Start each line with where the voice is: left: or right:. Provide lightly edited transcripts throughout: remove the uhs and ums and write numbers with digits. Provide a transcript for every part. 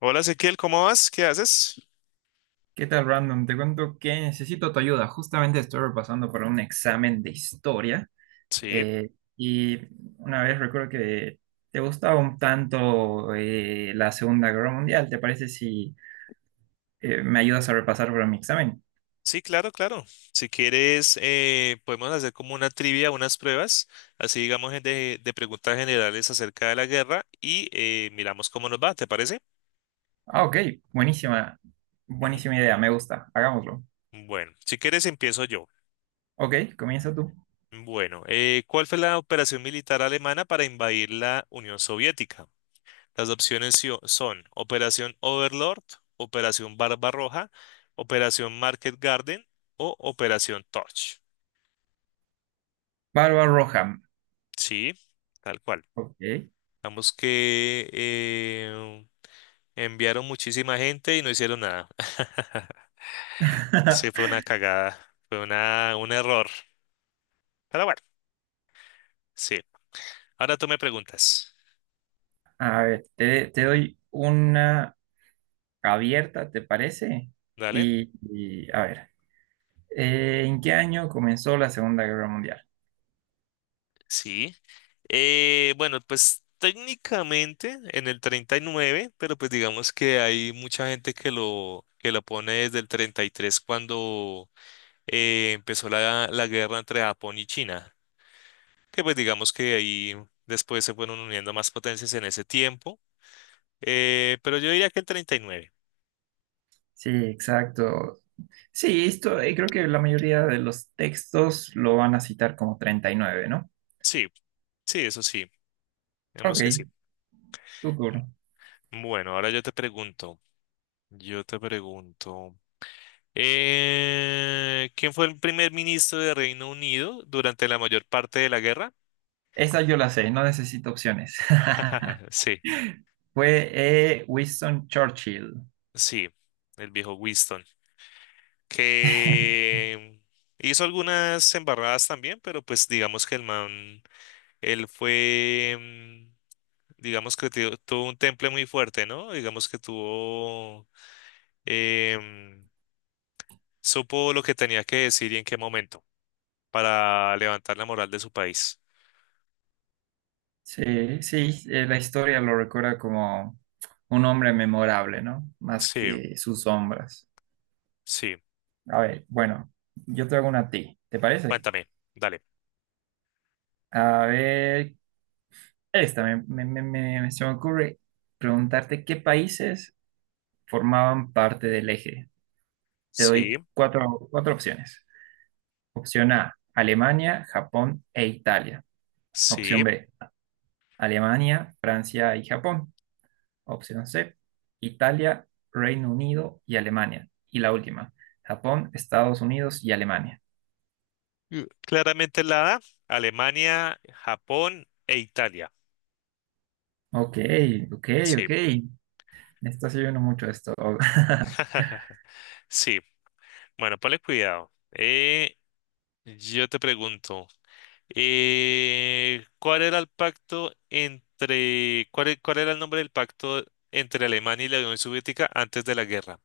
left: Hola Ezequiel, ¿cómo vas? ¿Qué haces?
right: ¿Qué tal, Brandon? Te cuento que necesito tu ayuda. Justamente estoy repasando para un examen de historia
left: Sí,
right: eh, y una vez recuerdo que te gustaba un tanto la Segunda Guerra Mundial. ¿Te parece si me ayudas a repasar para mi examen?
left: sí, claro, claro. Si quieres, podemos hacer como una trivia, unas pruebas, así digamos de preguntas generales acerca de la guerra y miramos cómo nos va, ¿te parece?
right: Ah, ok, buenísima, buenísima idea, me gusta, hagámoslo.
left: Ujú. Bueno, si quieres empiezo yo.
right: Ok, comienza tú.
left: Bueno, ¿cuál fue la operación militar alemana para invadir la Unión Soviética? Las opciones son Operación Overlord, Operación Barbarroja, Operación Market Garden o Operación Torch.
right: Barba Roja.
left: Sí, tal cual.
right: Ok.
left: Vamos que enviaron muchísima gente y no hicieron nada. Sí, fue una cagada, fue un error. Pero bueno, sí. Ahora tú me preguntas,
right: A ver, te doy una abierta, ¿te parece?
left: ¿vale?
right: Y a ver. ¿En qué año comenzó la Segunda Guerra Mundial?
left: Sí. Bueno, pues técnicamente en el 39, pero pues digamos que hay mucha gente que que lo pone desde el 33 cuando empezó la guerra entre Japón y China, que pues digamos que ahí después se fueron uniendo más potencias en ese tiempo, pero yo diría que el 39.
right: Sí, exacto. Sí, esto creo que la mayoría de los textos lo van a citar como 39, ¿no?
left: Sí, sí, eso sí,
right: Ok,
left: digamos que sí.
right: tu turno.
left: Bueno, ahora yo te pregunto, yo te pregunto, ¿quién fue el primer ministro de Reino Unido durante la mayor parte de la guerra?
right: Esa yo la sé, no necesito opciones.
left: Sí,
right: Fue Winston Churchill.
left: sí, el viejo Winston, que hizo algunas embarradas también, pero pues digamos que el man él fue, digamos que tuvo un temple muy fuerte, ¿no? Digamos que tuvo, em, supo lo que tenía que decir y en qué momento para levantar la moral de su país.
right: Sí, sí, la historia lo recuerda como un hombre memorable, ¿no? Más
left: Sí,
right: que sus sombras.
left: sí,
right: A ver, bueno, yo te hago una a ti, ¿te parece?
left: cuéntame, dale.
right: A ver, Esta me, me- me- me- se me ocurre preguntarte qué países formaban parte del eje. Te
left: Sí,
right: doy cuatro opciones. Opción A, Alemania, Japón e Italia.
left: sí.
right: Opción B, Alemania, Francia y Japón. Opción C, Italia, Reino Unido y Alemania. Y la última, Japón, Estados Unidos y Alemania.
left: Mm, claramente la A, Alemania, Japón e Italia.
right: Ok, ok,
left: Sí,
right: ok. Me estás ayudando mucho esto.
left: sí. Bueno, ponle cuidado. Yo te pregunto. ¿Cuál era el pacto cuál era el nombre del pacto entre Alemania y la Unión Soviética antes de la guerra?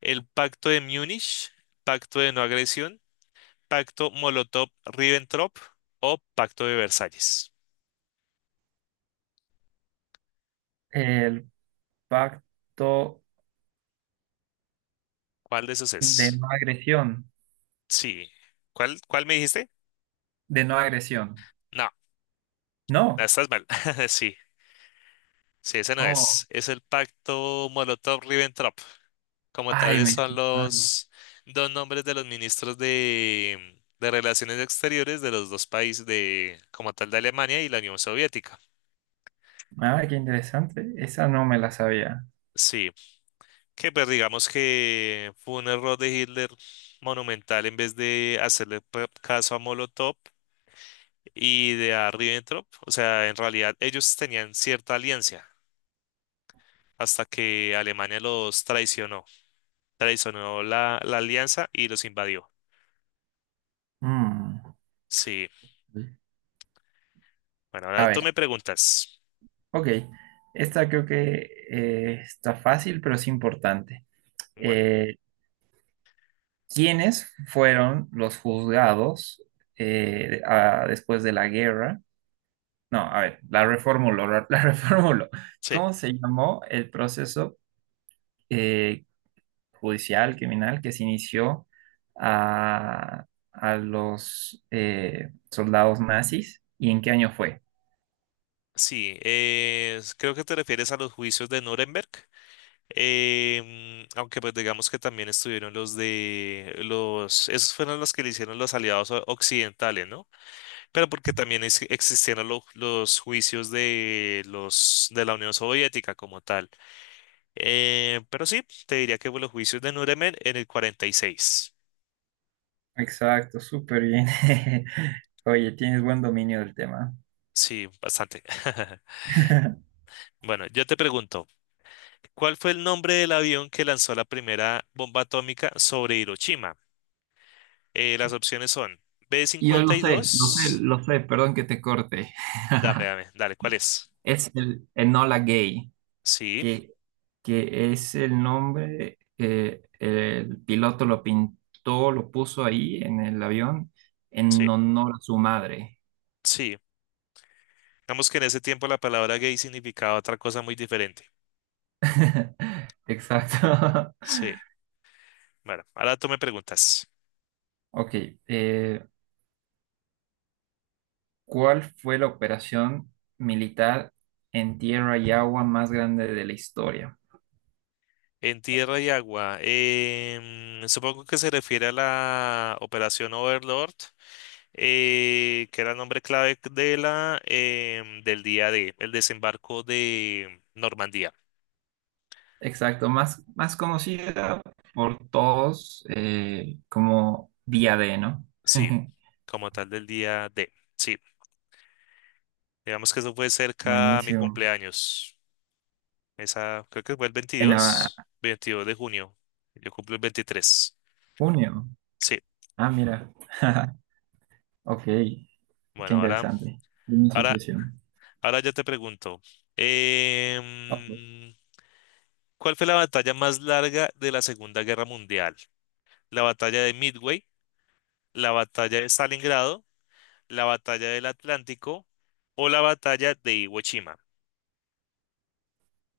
left: El pacto de Múnich, pacto de no agresión, pacto Molotov-Ribbentrop o pacto de Versalles.
right: El pacto
left: ¿Cuál de esos
right: de
left: es?
right: no agresión.
left: Sí. Cuál me dijiste?
right: De no agresión.
left: No,
right: No.
left: estás mal. Sí, sí, ese no es.
right: Oh,
left: Es el pacto Molotov-Ribbentrop, como
right: ay,
left: tales
right: me
left: son
right: estoy- ah,
left: los dos nombres de los ministros de Relaciones Exteriores de los dos países de, como tal, de Alemania y la Unión Soviética.
right: ah, qué interesante. Esa no me la sabía.
left: Sí, que pues digamos que fue un error de Hitler monumental en vez de hacerle caso a Molotov y de a Ribbentrop. O sea, en realidad ellos tenían cierta alianza hasta que Alemania los traicionó, traicionó la alianza y los invadió.
right: Mm.
left: Sí, bueno,
right: A
left: ahora tú
right: ver,
left: me preguntas.
right: ok. Esta creo que está fácil, pero es importante.
left: Bueno,
right: Eh, ¿Quiénes fueron los juzgados después de la guerra? No, a ver, la reformulo, la la reformulo.
left: sí.
right: ¿Cómo se llamó el proceso eh, judicial, criminal, que se inició a, a los soldados nazis. ¿Y en qué año fue?
left: Sí, creo que te refieres a los juicios de Nuremberg, aunque pues digamos que también estuvieron los de esos fueron los que le hicieron los aliados occidentales, ¿no? Pero porque también existieron los juicios de los de la Unión Soviética como tal. Pero sí, te diría que fue los juicios de Nuremberg en el 46.
right: Exacto, súper bien. Oye, tienes buen dominio del tema.
left: Sí, bastante. Bueno, yo te pregunto, ¿cuál fue el nombre del avión que lanzó la primera bomba atómica sobre Hiroshima? Las opciones son b
right: Yo
left: cincuenta
right: lo
left: y
right: sé, lo sé,
left: dos.
right: lo sé, perdón que te corte.
left: Dame, dale, ¿cuál es?
right: Es el Enola Gay,
left: Sí,
right: que, que es el nombre, el piloto lo pintó, lo puso ahí en el avión en
left: sí,
right: honor a su madre.
left: sí. Digamos que en ese tiempo la palabra gay significaba otra cosa muy diferente.
right: Exacto.
left: Sí, bueno, ahora tú me preguntas.
right: Ok, eh, ¿cuál fue la operación militar en tierra y agua más grande de la historia?
left: En tierra y agua, supongo que se refiere a la operación Overlord, que era el nombre clave de la, del día D, el desembarco de Normandía.
right: Exacto, más, más conocida por todos como Día D, ¿no?
left: Sí, como tal del día D. Sí. Digamos que eso fue cerca a mi
right: Buenísimo.
left: cumpleaños. Esa, creo que fue el
right: En ah,
left: 22 22 de junio. Yo cumplo el veintitrés.
right: junio.
left: Sí,
right: Ah, mira. Ok, qué
left: bueno, ahora,
right: interesante. Buena
left: ahora,
right: asociación.
left: ahora ya te pregunto.
right: Ok.
left: em, ¿Cuál fue la batalla más larga de la Segunda Guerra Mundial? ¿La batalla de Midway, la batalla de Stalingrado, la batalla del Atlántico o la batalla de Iwo Jima?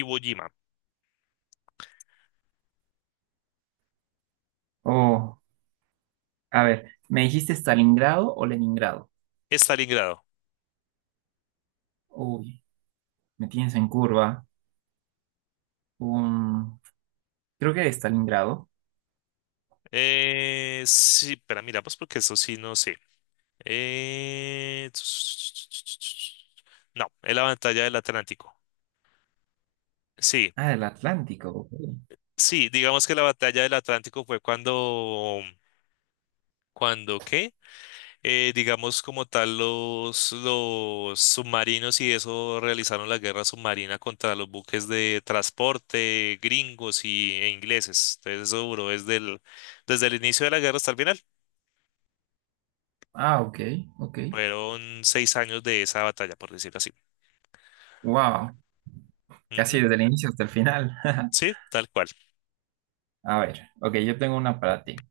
left: Iwo Jima,
right: Oh, a ver, ¿me dijiste Stalingrado o Leningrado?
left: Stalingrado.
right: Uy, me tienes en curva. un, creo que de Stalingrado.
left: Sí, pero miramos porque eso sí no sé. Eh, no, es la batalla del Atlántico. Sí,
right: Ah, del Atlántico. Ok.
left: sí, digamos que la batalla del Atlántico fue cuando qué, digamos como tal los submarinos y eso realizaron la guerra submarina contra los buques de transporte gringos e ingleses. Entonces eso duró desde desde el inicio de la guerra hasta el final.
right: Ah, ok, ok.
left: Fueron seis años de esa batalla, por decirlo así.
right: Wow, casi
left: Ujú,
right: desde el inicio hasta el final.
left: sí, tal cual.
right: A ver, ok, yo tengo una para ti.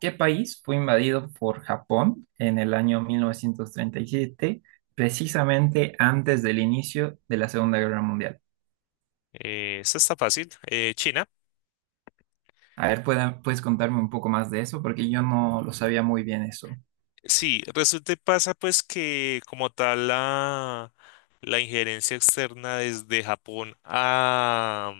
right: ¿Qué país fue invadido por Japón en el año 1937 precisamente antes del inicio de la Segunda Guerra Mundial?
left: Esta está fácil. China.
right: A ver, ¿puedes contarme un poco más de eso? Porque yo no lo sabía muy bien eso.
left: Sí, resulta y pasa pues que como tal la injerencia externa desde Japón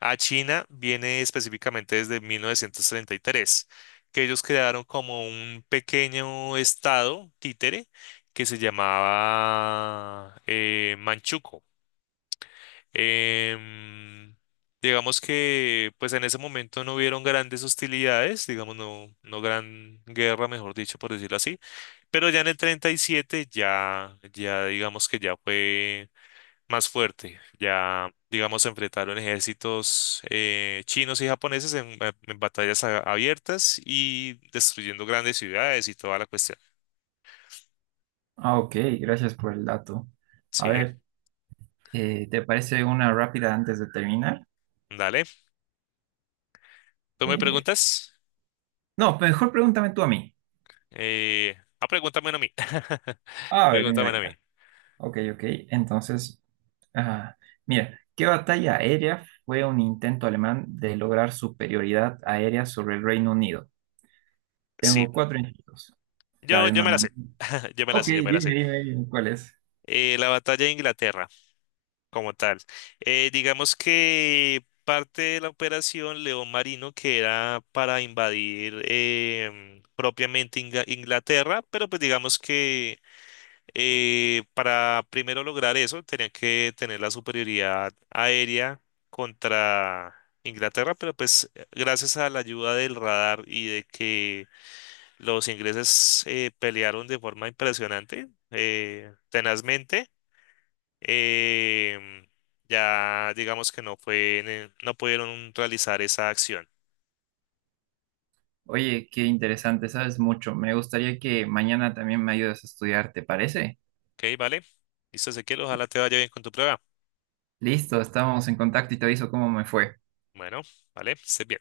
left: a China viene específicamente desde 1933, que ellos crearon como un pequeño estado títere que se llamaba Manchukuo. Em, digamos que pues en ese momento no hubieron grandes hostilidades, digamos no, no gran guerra, mejor dicho, por decirlo así, pero ya en el 37 ya digamos que ya fue más fuerte, ya digamos se enfrentaron ejércitos chinos y japoneses en batallas abiertas y destruyendo grandes ciudades y toda la cuestión.
right: Ah, ok, gracias por el dato. A
left: Sí,
right: ver, ¿te parece una rápida antes de terminar?
left: dale. ¿Tú me
right: Eh,
left: preguntas?
right: No, pues, mejor pregúntame tú a mí.
left: Pregúntame a mí.
right: A ver, mira
left: Pregúntame a mí.
right: acá. Ok, ok. Entonces, ah, mira, ¿qué batalla aérea fue un intento alemán de lograr superioridad aérea sobre el Reino Unido?
left: Sí.
right: Tengo cuatro intentos. La
left: Yo,
right: de
left: yo me la sé.
right: Normandía.
left: Yo me la
right: Ok,
left: sé, yo me la
right: dime,
left: sé.
right: dime, dime, ¿cuál es?
left: La batalla de Inglaterra, como tal. Digamos que parte de la operación León Marino, que era para invadir propiamente Inglaterra, pero pues digamos que para primero lograr eso, tenían que tener la superioridad aérea contra Inglaterra, pero pues gracias a la ayuda del radar y de que los ingleses pelearon de forma impresionante, tenazmente. em, ya digamos que no fue, no pudieron realizar esa acción.
right: Oye, qué interesante, sabes mucho. Me gustaría que mañana también me ayudes a estudiar, ¿te parece?
left: Ok, vale. Listo, Ezequiel, ojalá te vaya bien con tu prueba.
right: Listo, estamos en contacto y te aviso cómo me fue.
left: Bueno, vale, estés bien.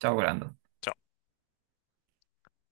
right: Chao, Brando.
left: Chao.